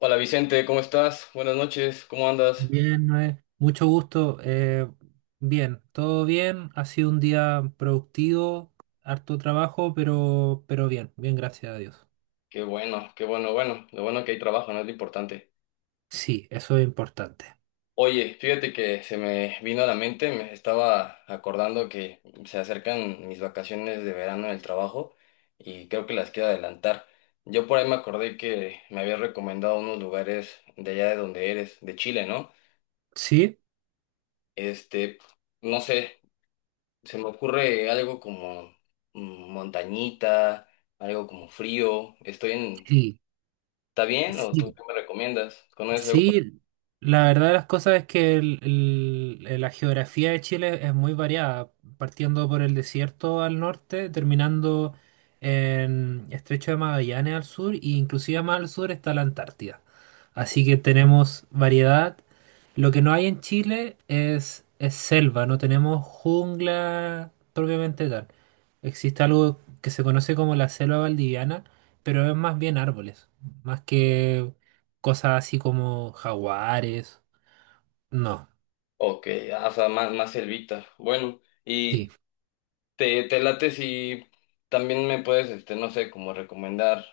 Hola Vicente, ¿cómo estás? Buenas noches, ¿cómo andas? Bien, Noé. Mucho gusto. Bien, todo bien. Ha sido un día productivo, harto trabajo, pero bien, bien, gracias a Dios. Qué bueno, bueno, lo bueno que hay trabajo, ¿no? Es lo importante. Sí, eso es importante. Oye, fíjate que se me vino a la mente, me estaba acordando que se acercan mis vacaciones de verano en el trabajo y creo que las quiero adelantar. Yo por ahí me acordé que me habías recomendado unos lugares de allá de donde eres, de Chile, ¿no? ¿Sí? Este, no sé, se me ocurre algo como montañita, algo como frío, estoy en... Sí, ¿Está bien? ¿O tú sí. qué me recomiendas? ¿Conoces algo? Sí, la verdad de las cosas es que la geografía de Chile es muy variada, partiendo por el desierto al norte, terminando en Estrecho de Magallanes al sur, e inclusive más al sur está la Antártida. Así que tenemos variedad. Lo que no hay en Chile es selva, no tenemos jungla propiamente tal. Existe algo que se conoce como la selva valdiviana, pero es más bien árboles, más que cosas así como jaguares. No, Ok, o sea, más, más selvita. Bueno, sí, y te late si también me puedes, este, no sé, como recomendar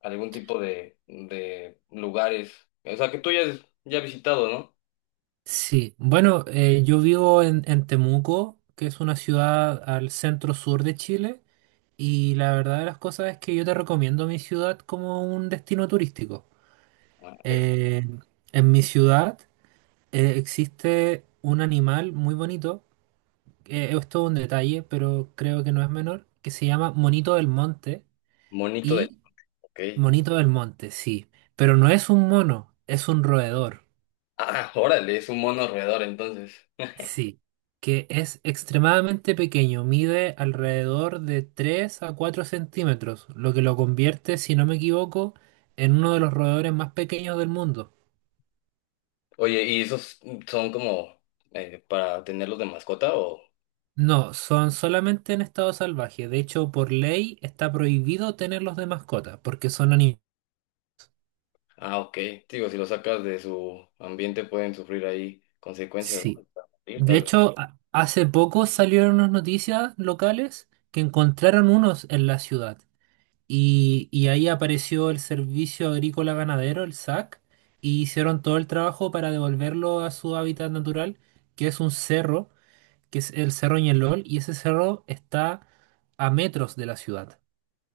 algún tipo de lugares. O sea, que tú ya has visitado, ¿no? sí. Bueno, yo vivo en Temuco, que es una ciudad al centro sur de Chile, y la verdad de las cosas es que yo te recomiendo mi ciudad como un destino turístico. Ah, perfecto. Eh, en mi ciudad existe un animal muy bonito. Esto es todo un detalle, pero creo que no es menor, que se llama Monito del Monte, Monito de... y Ok. Monito del Monte, sí, pero no es un mono, es un roedor. Ah, órale, es un mono roedor entonces. Sí, que es extremadamente pequeño, mide alrededor de 3 a 4 centímetros, lo que lo convierte, si no me equivoco, en uno de los roedores más pequeños del mundo. Oye, ¿y esos son como para tenerlos de mascota o...? No, son solamente en estado salvaje. De hecho, por ley está prohibido tenerlos de mascota porque son animales. Ah, ok. Digo, si lo sacas de su ambiente pueden sufrir ahí consecuencias, ¿no? Sí. Hasta morir, De tal vez. hecho, hace poco salieron unas noticias locales que encontraron unos en la ciudad. Y ahí apareció el Servicio Agrícola Ganadero, el SAC, y hicieron todo el trabajo para devolverlo a su hábitat natural, que es un cerro, que es el Cerro Ñelol, y ese cerro está a metros de la ciudad.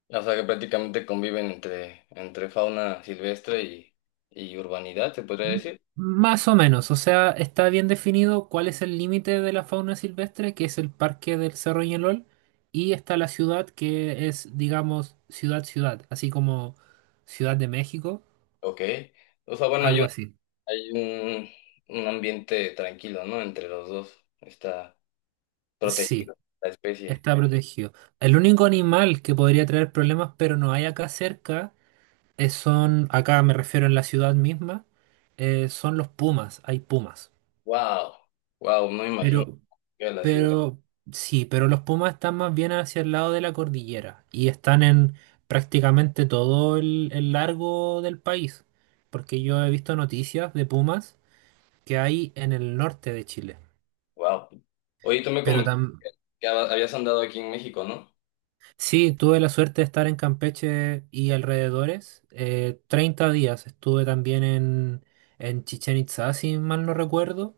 O sea que prácticamente conviven entre fauna silvestre y urbanidad, se podría M- decir. Más o menos, o sea, está bien definido cuál es el límite de la fauna silvestre, que es el parque del Cerro Ñelol, y está la ciudad, que es, digamos, ciudad-ciudad, así como Ciudad de México, Ok. O sea, bueno, hay algo un, así. hay un, un ambiente tranquilo, ¿no? Entre los dos. Está Sí. protegido la especie. Está protegido. El único animal que podría traer problemas, pero no hay acá cerca, acá me refiero en la ciudad misma, son los pumas, hay pumas. Wow. Wow, no me imagino Pero, que era la ciudad. pero, sí, pero los pumas están más bien hacia el lado de la cordillera y están en prácticamente todo el largo del país, porque yo he visto noticias de pumas que hay en el norte de Chile, Wow. Oye, tú me pero comentaste también… que habías andado aquí en México, ¿no? Sí, tuve la suerte de estar en Campeche y alrededores. 30 días estuve también en, Chichén Itzá, si mal no recuerdo.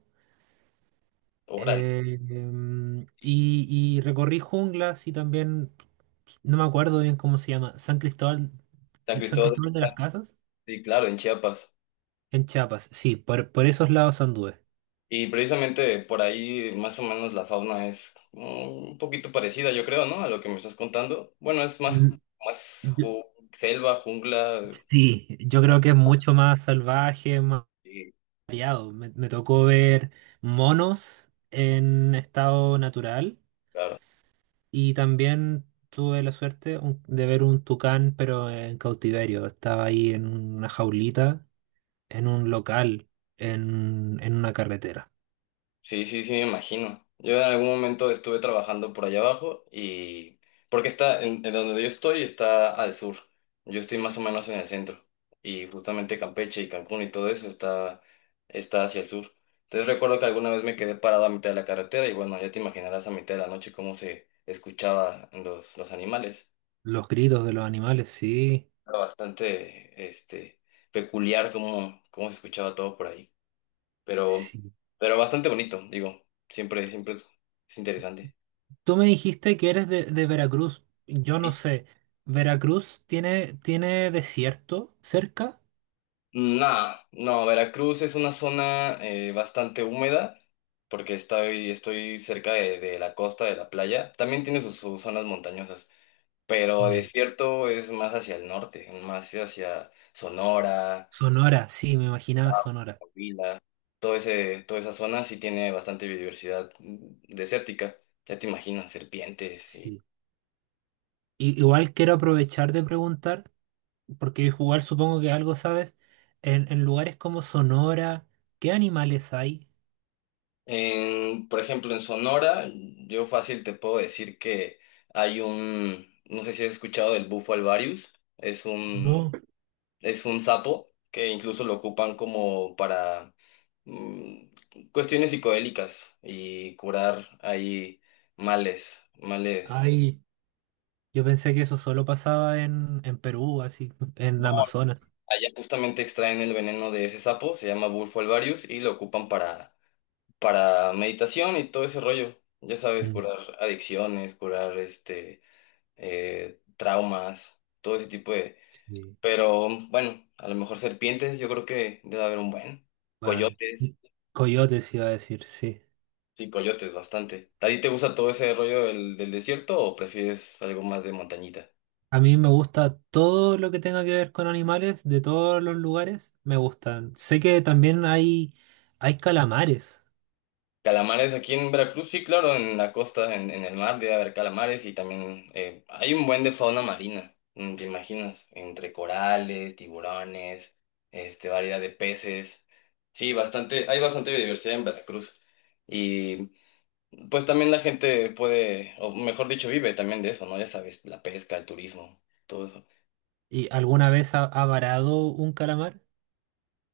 Órale. Y recorrí junglas y también, no me acuerdo bien cómo se llama, San San Cristóbal de Cristóbal de las las Casas. Casas, Sí, claro, en Chiapas. en Chiapas. Sí, por esos lados anduve. Y precisamente por ahí más o menos la fauna es un poquito parecida, yo creo, ¿no? A lo que me estás contando. Bueno, es más, Mm, más yo- selva, jungla, sí, yo creo que es mucho más salvaje, más y variado. Me tocó ver monos en estado natural y también tuve la suerte de ver un tucán, pero en cautiverio. Estaba ahí en una jaulita, en un local, en, una carretera. sí, sí, sí, me imagino. Yo en algún momento estuve trabajando por allá abajo y... Porque está, en donde yo estoy está al sur. Yo estoy más o menos en el centro. Y justamente Campeche y Cancún y todo eso está, está hacia el sur. Entonces recuerdo que alguna vez me quedé parado a mitad de la carretera y bueno, ya te imaginarás a mitad de la noche cómo se escuchaba los animales. Los gritos de los animales, sí, Era bastante, este, peculiar cómo, cómo se escuchaba todo por ahí. Pero, sí. pero bastante bonito, digo. Siempre, siempre es interesante. Tú me dijiste que eres de Veracruz. Yo no sé. ¿Veracruz tiene desierto cerca? Nada, no, no, Veracruz es una zona bastante húmeda porque estoy, estoy cerca de la costa, de la playa. También tiene sus, sus zonas montañosas, pero Ya. desierto es más hacia el norte, más hacia Sonora, Sonora, sí, me imaginaba Sonora. Coahuila. Todo ese, toda esa zona sí tiene bastante biodiversidad desértica. Ya te imaginas, serpientes. Sí. Igual quiero aprovechar de preguntar, porque igual supongo que algo sabes, en, lugares como Sonora, ¿qué animales hay? En, por ejemplo, en Sonora, yo fácil te puedo decir que hay un, no sé si has escuchado del bufo alvarius, No, es un sapo que incluso lo ocupan como para mm, cuestiones psicodélicas y curar ahí males, males. hay. Yo pensé que eso solo pasaba en Perú, así, en No, Amazonas. allá justamente extraen el veneno de ese sapo, se llama bufo alvarius y lo ocupan para meditación y todo ese rollo. Ya sabes, Mm, curar adicciones, curar este traumas, todo ese tipo de... sí, Pero bueno, a lo mejor serpientes, yo creo que debe haber un buen. vale. Coyotes, Y coyotes iba a decir, sí. sí, coyotes, bastante. ¿A ti te gusta todo ese rollo del desierto o prefieres algo más de montañita? A mí me gusta todo lo que tenga que ver con animales, de todos los lugares, me gustan. Sé que también hay calamares. Calamares aquí en Veracruz, sí, claro, en la costa, en el mar debe haber calamares y también hay un buen de fauna marina, mm, ¿te imaginas? Entre corales, tiburones, este, variedad de peces. Sí, bastante, hay bastante biodiversidad en Veracruz. Y pues también la gente puede, o mejor dicho, vive también de eso, ¿no? Ya sabes, la pesca, el turismo, todo eso. ¿Y alguna vez ha varado un calamar?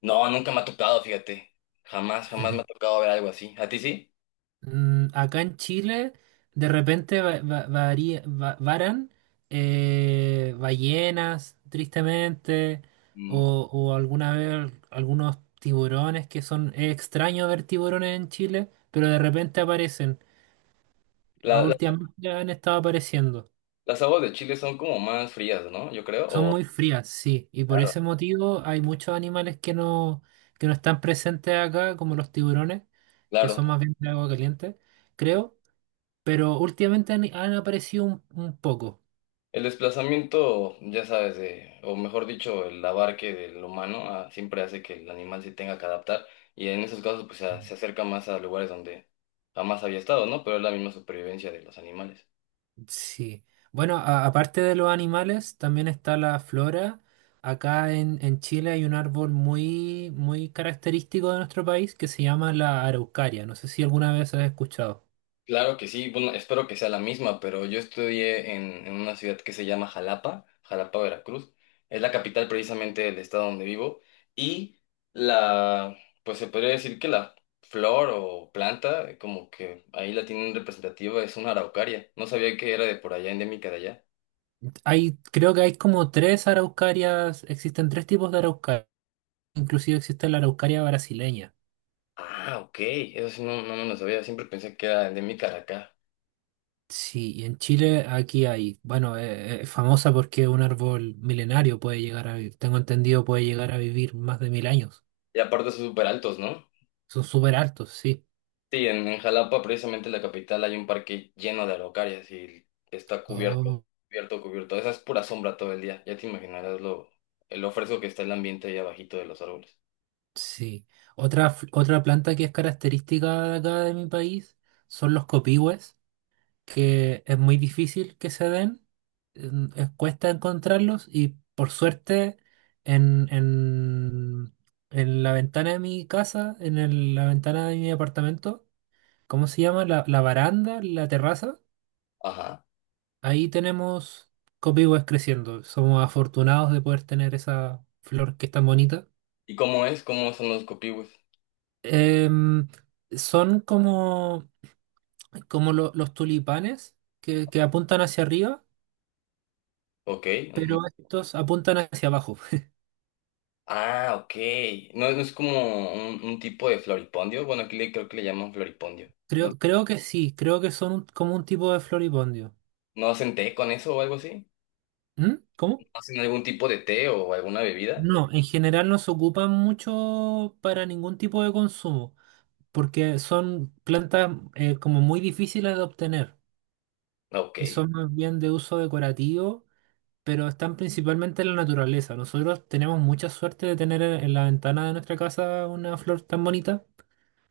No, nunca me ha tocado, fíjate. Jamás, jamás me ha tocado ver algo así. ¿A ti sí? Acá en Chile, de repente varan ballenas, tristemente, Mm. o alguna vez algunos tiburones, que son es extraño ver tiburones en Chile, pero de repente aparecen. A La- la- Últimamente han estado apareciendo. las aguas de Chile son como más frías, ¿no? Yo creo, Son o... muy frías, sí, y por Claro. ese motivo hay muchos animales que no están presentes acá, como los tiburones, que Claro. son más bien de agua caliente, Sí. creo. Pero últimamente han aparecido un poco. El desplazamiento, ya sabes, de, o mejor dicho, el abarque del humano siempre hace que el animal se tenga que adaptar y en esos casos pues se acerca más a lugares donde jamás había estado, ¿no? Pero es la misma supervivencia de los animales. Sí. Bueno, aparte de los animales, también está la flora. Acá en, Chile hay un árbol muy, muy característico de nuestro país que se llama la araucaria. No sé si alguna vez has escuchado. Claro que sí, bueno, espero que sea la misma, pero yo estudié en una ciudad que se llama Jalapa, Jalapa, Veracruz. Es la capital precisamente del estado donde vivo y la, pues se podría decir que la flor o planta, como que ahí la tienen representativa, es una araucaria. No sabía que era de por allá, endémica de allá. Hay, creo que hay como tres araucarias, existen tres tipos de araucaria. Inclusive existe la araucaria brasileña. Ah, ok, eso sí no, no me lo sabía, siempre pensé que era endémica de acá. Sí, y en Chile aquí hay, bueno, es famosa porque es un árbol milenario, puede llegar a vivir, tengo entendido, puede llegar a vivir más de 1.000 años. Y aparte son súper altos, ¿no? Son súper altos, sí. Sí, en Jalapa, precisamente la capital, hay un parque lleno de araucarias y está cubierto, Oh, cubierto, cubierto. Esa es pura sombra todo el día. Ya te imaginarás lo fresco que está el ambiente ahí abajito de los árboles. sí. Otra planta que es característica de acá de mi país son los copihues, que es muy difícil que se den, cuesta encontrarlos y por suerte en, en, en la ventana de mi casa, en la ventana de mi apartamento, ¿cómo se llama? La baranda, la terraza. Ajá. Ahí tenemos copihue creciendo. Somos afortunados de poder tener esa flor que es tan bonita. ¿Y cómo es? ¿Cómo son los copihues? Em, Son como los tulipanes que apuntan hacia arriba, Ok. Ujú. pero estos apuntan hacia abajo. Ah, ok. No, no es como un tipo de floripondio. Bueno, aquí le, creo que le llaman floripondio. Creo que sí, creo que son como un tipo de floripondio. ¿No hacen té con eso o algo así? ¿Mm? ¿Cómo? ¿Hacen algún tipo de té o alguna bebida? No, en general no se ocupan mucho para ningún tipo de consumo, porque son plantas como muy difíciles de obtener Ok. y son más bien de uso decorativo, pero están principalmente en la naturaleza. Nosotros tenemos mucha suerte de tener en la ventana de nuestra casa una flor tan bonita,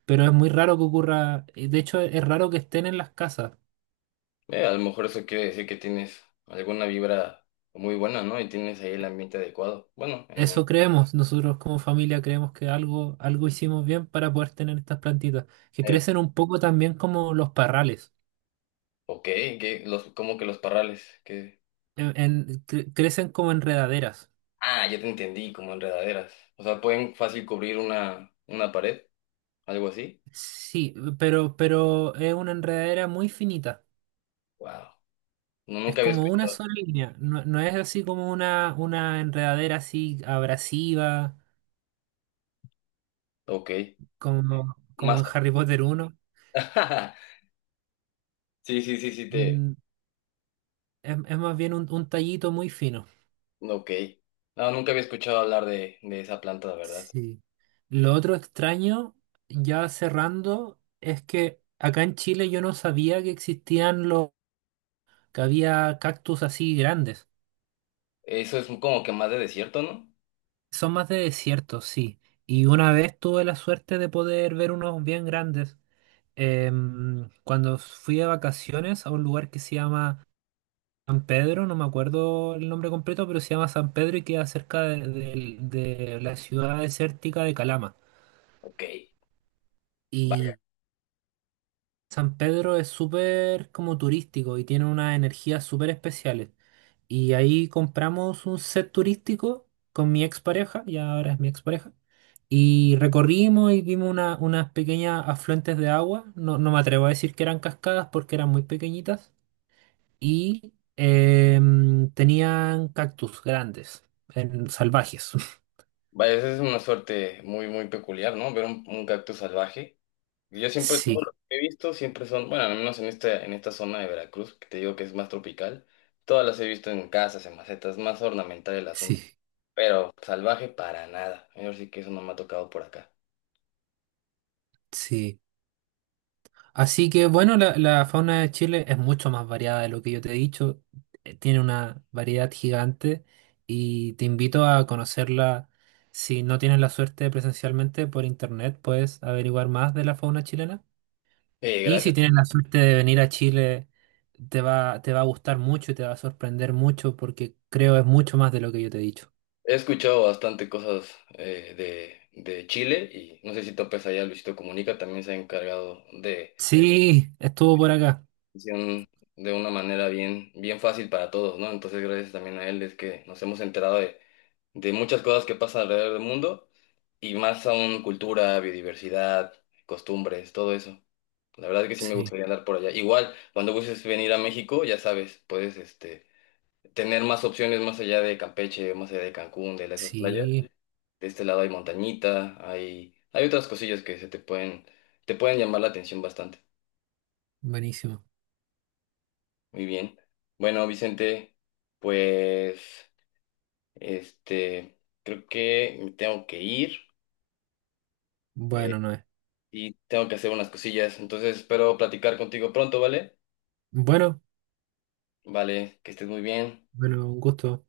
pero es muy raro que ocurra, y de hecho es raro que estén en las casas. A lo mejor eso quiere decir que tienes alguna vibra muy buena, ¿no? Y tienes ahí el ambiente adecuado. Bueno, Eso creemos, nosotros como familia creemos que algo hicimos bien para poder tener estas plantitas, que eso. crecen un poco también como los parrales, Ok, que los, como que los parrales, que... crecen como enredaderas. Ah, ya te entendí, como enredaderas. O sea, pueden fácil cubrir una pared, algo así. Sí, pero es una enredadera muy finita. Wow. No, Es nunca había como una escuchado. sola línea. No, no es así como una enredadera así abrasiva, Ok. como Más. en Harry Potter uno, Sí, sí, sí, sí, te... Mm, es más bien un tallito muy fino. Ok. No, nunca había escuchado hablar de esa planta, la verdad. Sí. Lo otro extraño, ya cerrando, es que acá en Chile yo no sabía que existían que había cactus así grandes. Eso es como que más de desierto, ¿no? Son más de desierto, sí. Y una vez tuve la suerte de poder ver unos bien grandes, cuando fui de vacaciones a un lugar que se llama San Pedro, no me acuerdo el nombre completo, pero se llama San Pedro y queda cerca de la ciudad desértica de Calama. Ok. Y San Pedro es súper como turístico y tiene unas energías súper especiales. Y ahí compramos un set turístico con mi expareja, y ahora es mi expareja. Y recorrimos y vimos unas pequeñas afluentes de agua. No, no me atrevo a decir que eran cascadas porque eran muy pequeñitas y tenían cactus grandes, salvajes. Vaya, esa es una suerte muy, muy peculiar, ¿no? Ver un cactus salvaje. Yo siempre, todo lo Sí, que he visto, siempre son, bueno, al menos en esta zona de Veracruz, que te digo que es más tropical, todas las he visto en casas, en macetas, más ornamental el sí, asunto, pero salvaje para nada. Yo sí que eso no me ha tocado por acá. sí. Así que bueno, la fauna de Chile es mucho más variada de lo que yo te he dicho. Tiene una variedad gigante y te invito a conocerla. Si no tienes la suerte presencialmente, por internet puedes averiguar más de la fauna chilena. Y si Gracias. tienes la suerte de venir a Chile, te va a gustar mucho y te va a sorprender mucho porque creo es mucho más de lo que yo te he dicho. He escuchado bastante cosas de Chile y no sé si topes allá, Luisito Comunica también se ha encargado de Sí, estuvo por acá. atención de una manera bien, bien fácil para todos, ¿no? Entonces, gracias también a él es que nos hemos enterado de muchas cosas que pasan alrededor del mundo y más aún cultura, biodiversidad, costumbres, todo eso. La verdad es que sí me Sí, gustaría andar por allá. Igual, cuando gustes venir a México, ya sabes, puedes este, tener más opciones más allá de Campeche, más allá de Cancún, de esas playas. sí, De este lado hay montañita, hay otras cosillas que se te pueden llamar la atención bastante. buenísimo. Muy bien. Bueno, Vicente, pues este, creo que me tengo que ir Bueno, eh, no es. y tengo que hacer unas cosillas, entonces espero platicar contigo pronto, ¿vale? Bueno, Vale, que estés muy bien. bueno, un gusto.